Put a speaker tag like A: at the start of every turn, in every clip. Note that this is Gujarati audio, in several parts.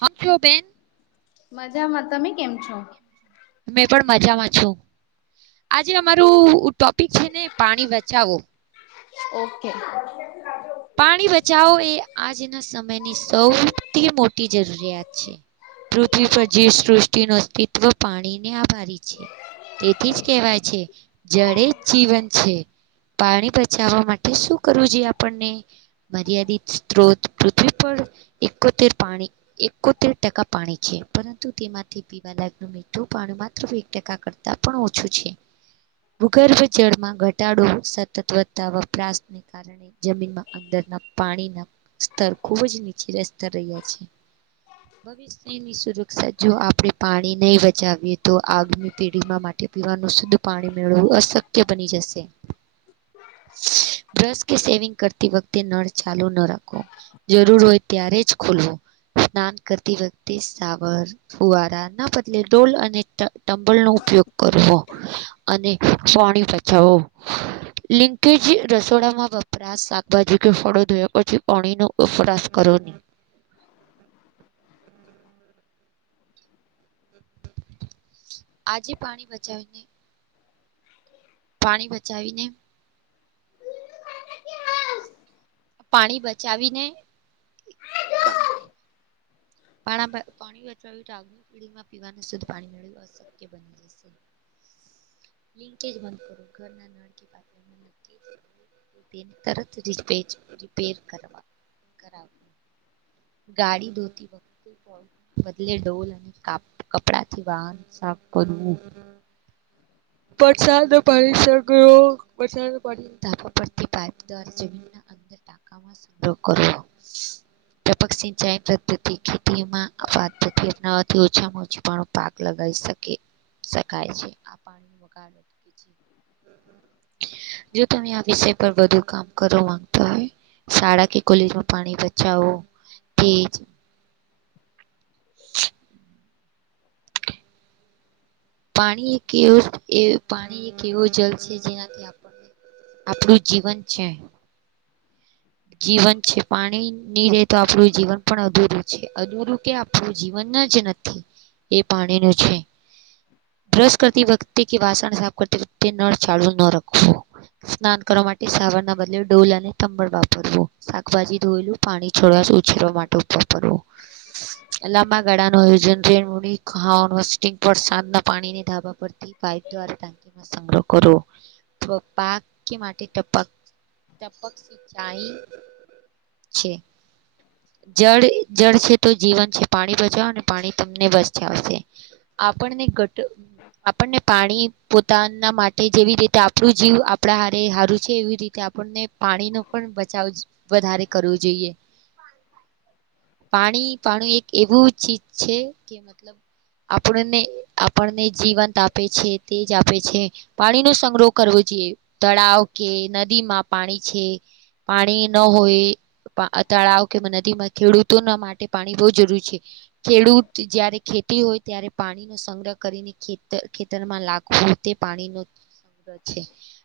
A: હકયુ બેેન.
B: મજામાં તમે કેમ છો?
A: મે પણ મજામાં છું આજે અમારું ટોપિક છે ને પાણી બચાવો.
B: ઓકે.
A: પાણી બચાવો એ આજના સમયની સૌથી મોટી જરૂરિયાત છે. પૃથ્વી પર જે સૃષ્ટિ નો અસ્તિત્વ પાણીને આભારી છે. તેથી જ કેહેવાય છે. જળે જ જીવન છે પાણી બચાવવા માટે શું કરવું જોઈએ આપણને મર્યાદિત સ્ત્રોત પૃથ્વી પર એકોતેર પાણી એકોતેર ટકા પાણી છે પરંતુ તેમાંથી પીવા લાયક મીઠું પાણી માત્ર એક ટકા કરતા પણ ઓછું છે. ભૂગર્ભ જળમાં ઘટાડો સતત વધતા વપરાશને કારણે જમીનમાં અંદરના પાણીના સ્તર ખુબ જ નીચલા સ્તર રહ્યા છે. ની સુરક્ષા જો આપણે પાણી નહીં બચાવીએ તો આગની પેઢીમાં માટે તે પીવાનું શુદ્ધ પાણી મેળવું અશક્ય બની જશે. બ્રશ કે સેવિંગ કરતી વખતે નળ ચાલુ ના રાખો. જરૂર હોય ત્યારે જ ખોલવું સ્નાન કરતી વખતે સાવર ફુવારા ના બદલે ડોલ અને ટ ટંબલ નો ઉપયોગ કરવો. અને પાણી બચાવો. લિંકેજ રસોડામાં વપરા શાક બાજુ કે ફળો ધોયા પછી પાણી નો વપરાશ કરો નહી. આજે પાણી બચાવીને પાણી બચાવીને પાણી બચાવીને પા પાણી બચાવ આગની પીમાં પીવાને શુદ્ધ પાણી મેળવ અશક્ય બની જશે. લિંકેજ બંધ કરો [inaudible] તેને તરત રિપેજ રિપેર કરવા કરાવા. ગાડી ધોતી વખતે. બદલે ડોલ અને કપડા થી વાહન સાફ કરવું. વરસાદ પાણી સગળ વ [inaudible] રસાદ પાણી ધાપ પડતી પાય [inaudible] ખેતીમાં [inaudible] ઓછામાં ઓછી પણ પાક લગી શકે શકાય છે આ પાણી વગ [inaudible] જો તમે આ વિષય પર વધુ કામ કરવા માંગતા હોય. શાળા કે કોલેજમાં પાણી બચાવો એજ. પાણી એક એવું એ પાણી એક એવું જલ છે જેનાથી આપણે આપણું જીવન છે. જીવન છે પાણી નહી રહેે તો આપણું જીવન પણ અધુરું છે અધૂરું કે આપણું જીવન જ નથી એ પાણી નો છે. બ્રશ કરતી વખતે કે વાસણ સાફ કરતી વખતે નળ ચાલુ ન રાખવો. સ્નાન કરવા માટે. તે સાવર ના બદલે ડોલ અને તબળ વાપરવું શાકભાજી ધોયેલું પાણી છોડવા. જીરો માટે ઉપર પડવો લાંબા ગાળા ન આયોજને મડી ખા વરસાદ ના પાણીની ધાબા પર [inaudible] સંગ્રહ કરો પાક માટે ટપક ટપક [unintelligible] છે જળ જળ છે તો જીવન છે પાણી બચવા પાણી તમને બચ જ આવશે આપણને ઘટ આપણને પાણી પોતાના માટે જેવી રીતે આપણું જીવ આપણા હારે હારું છે એવી રીતે આપણને પાણીનું પણ બચાવ વધારે કરવું જોઈએ પાણી પાણી એક એવું ચીજ છે કે મતલબ આપણને આપણને જીવંત આપે છે તે જ આપે છે પાણી નો સંગ્રહ કરવો જોઈએ તળાવ કે નદીમાં પાણી છે પાણી ન હોય તળાવ કે નદીમાં ખેડૂતોના માટે પાણી બહુ જરૂરી છે ખેડૂત જયારે ખેતી હોય ત્યારે પાણીનો સંગ્રહ કરીને ખે ખેતરમાં લાગવું તે પાણીનો સંગ્રહ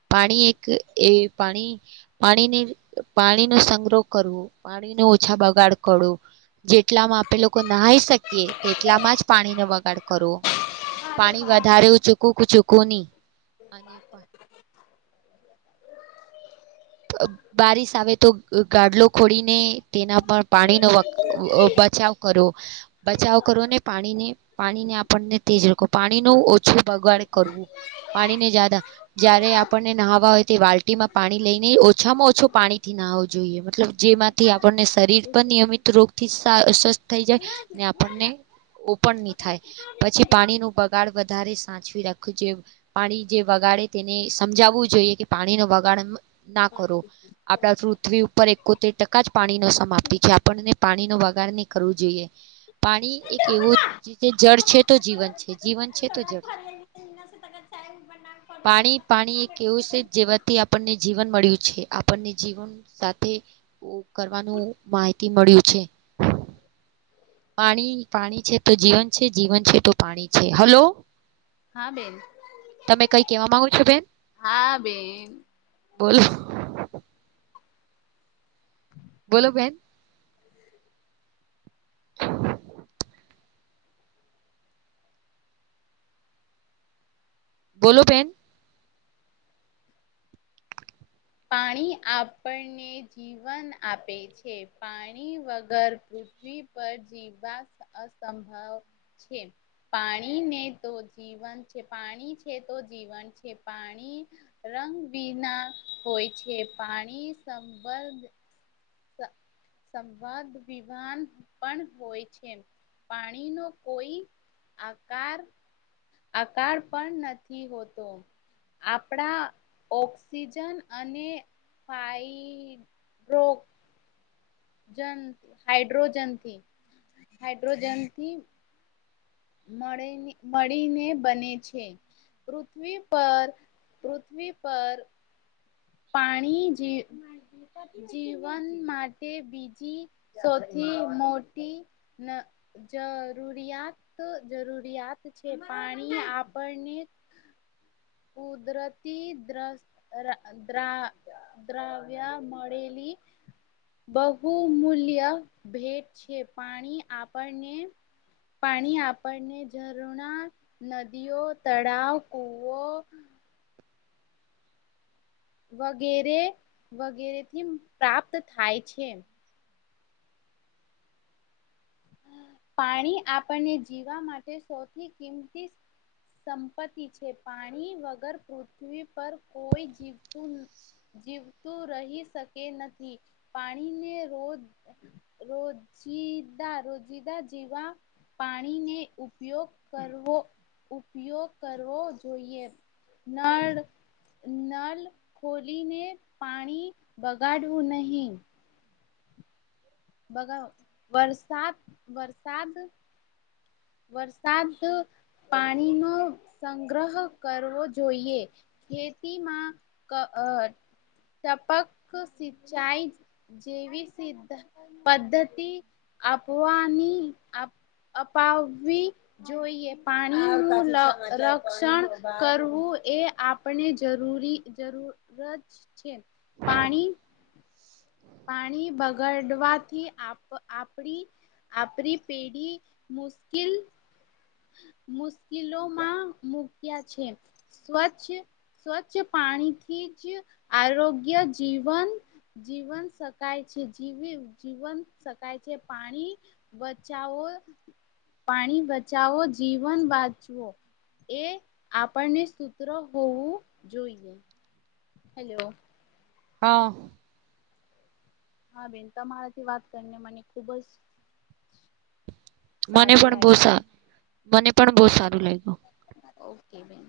A: પાણી એક એ પાણી પાણીની પાણીનો સંગ્રહ કરવો પાણી ન ઓછા બગાડ કરવું જેટલામાં આપે લોકો નહાઈ શકીએ તેટલામાં જ પાણીને બગાડ કરવો પાણી વધારે એ ચૂકવું કે ચૂકવું નહી અને બારિશ આવે તો ગાડલો ખોડીને તેના પર પાણીનો વ બચાવ કરો બચાવ કરો ને પાણીને પાણીને આપણને તેજ રાખો પાણી ન ઓછું બગાડ કરવું પાણી ને જાદા જય્યારે આપણને નહાવા હોય તે વાલ્ટી માં પાણી લઈ ઓછામાં ઓછો પાણીથી નાહ હોવો જોઈએ મતલબ જેમાંથી આપણને શરીર પર નિયમિત રોગ થી સ્વસ્થ થઈ જાય ને આપણને ઓ પણ નહી થાય પછી પાણી નું બગાડ વધારે સાચવી રાખ જો પાણી જે વગાડે તેને સમજાવવું જોઈએ કે પાણી ના વગાડ ના કરો આપણા પૃથ્વી ઉપર એકોતેર ટકા જ પાણી ન સમાપતી છે આપણને પાણીનો વગાડ નહી કરવો જોઈએ પાણી એક એવું જળ છે તો જીવન છે જીવન છે તો જળ છે
B: [inaudible]
A: પાણી પાણી એ કેવું છે જેવાથી આપણને જીવન મળ્યું છે આપણને જીવન સાથે કરવાનું માહિતી મળ્યું છે. પાણી પાણી છે તો જીવન છે જીવન છે તો પાણી છે હલો.
B: હા બેન.
A: તમે કઈ કેવા માંગો છો બેન.
B: હા બેન.
A: બોલો બોલો બેેન. [inaudible] બોલો બેન.
B: પાણી આપણને જીવન આપે છે પાણી વગર પૃથ્ પથ્વી પર જીવા અસંભવ છે. પાણીને તો જીવન છે પાણી છે તો જીવન છે પાણી રંગ વિના હોય છે પાણી સંબંધ સંવાદ વિવાન પણ હોય છે. પાણી નો કોઈ આકાર આકાર પણ નથી હોતો. આપણા ઓક્સિજન અને ફાઈ [unintelligible] જંત હાડ્રોજથી હાઈડ્રોજથી મળે ને મળીની બને છે. પૃથ્વી પર પૃથ્વી પર પાણી જે જીવન માટે બીજી સૌથી મોટી ના જરૂરિયાત જરૂરિયાત છે પાણી આપણને કદરતી દ્રસ દ્ર દ્રાવ્ય મળેલી બહુમૂલ્ય ભેટ છે પાણી આપણને પાણી આપણને ઝરણા નદીઓ તળાવ કૂવો [unintelligible] વગેરે વગેરેથી પ્રાપ્ત થાય છે. પાણી આપણને જીવા માટે સૌથી કિંમતી સંપત્તિ છે પાણી વગર પૃથ્વી પર કોઈ જીવતું જીવતું રહી શકે નથી પાણીને રોજ રોજીદા રોજીદા જીવા પાણીને ઉપયોગ કરવો ઉપયોગ કરવો જોઈએ. નાળ નલ ખોલીને પાણી બગાડવું નહીં. બગા વરસાદ વરસાદ વરસાદ પાણીનો સંગ્રહ કરવો જોઈએ. ખેતીમાં કા ટપક સિંચાઈ જેવી સિધ પદ્ધતિ આપવાની અપ અપાવી જોઈએ પાણી નું રા રક્ષણ કરવું એ અપ આપને જરૂરી જરૂરત છે પાણી પાણી બગાડવાથી આપ આપડી આપરી પેઢી મુશ્કેલ મુશ્કેલોમાં મૂક્યા છે. સ્વચ્છ સ્વચ્છ પાણીથી જ આરોગ્ય જીવન જીવન શકાય છે જી જીવન શકાય છે પાણી બચાવો પાણી બચાવો જીવન બચાવો. એ આપણું સૂત્ર હોવું જોઈએ. હેલો.
A: હા.
B: હા બેન તમારાથી વાત કરીને મને ખુબ જ
A: મને
B: સારું
A: પણ બો
B: લાગ્યું
A: સા મને પણ બહુ સારું લાગ્યું.
B: ઓકે બેન.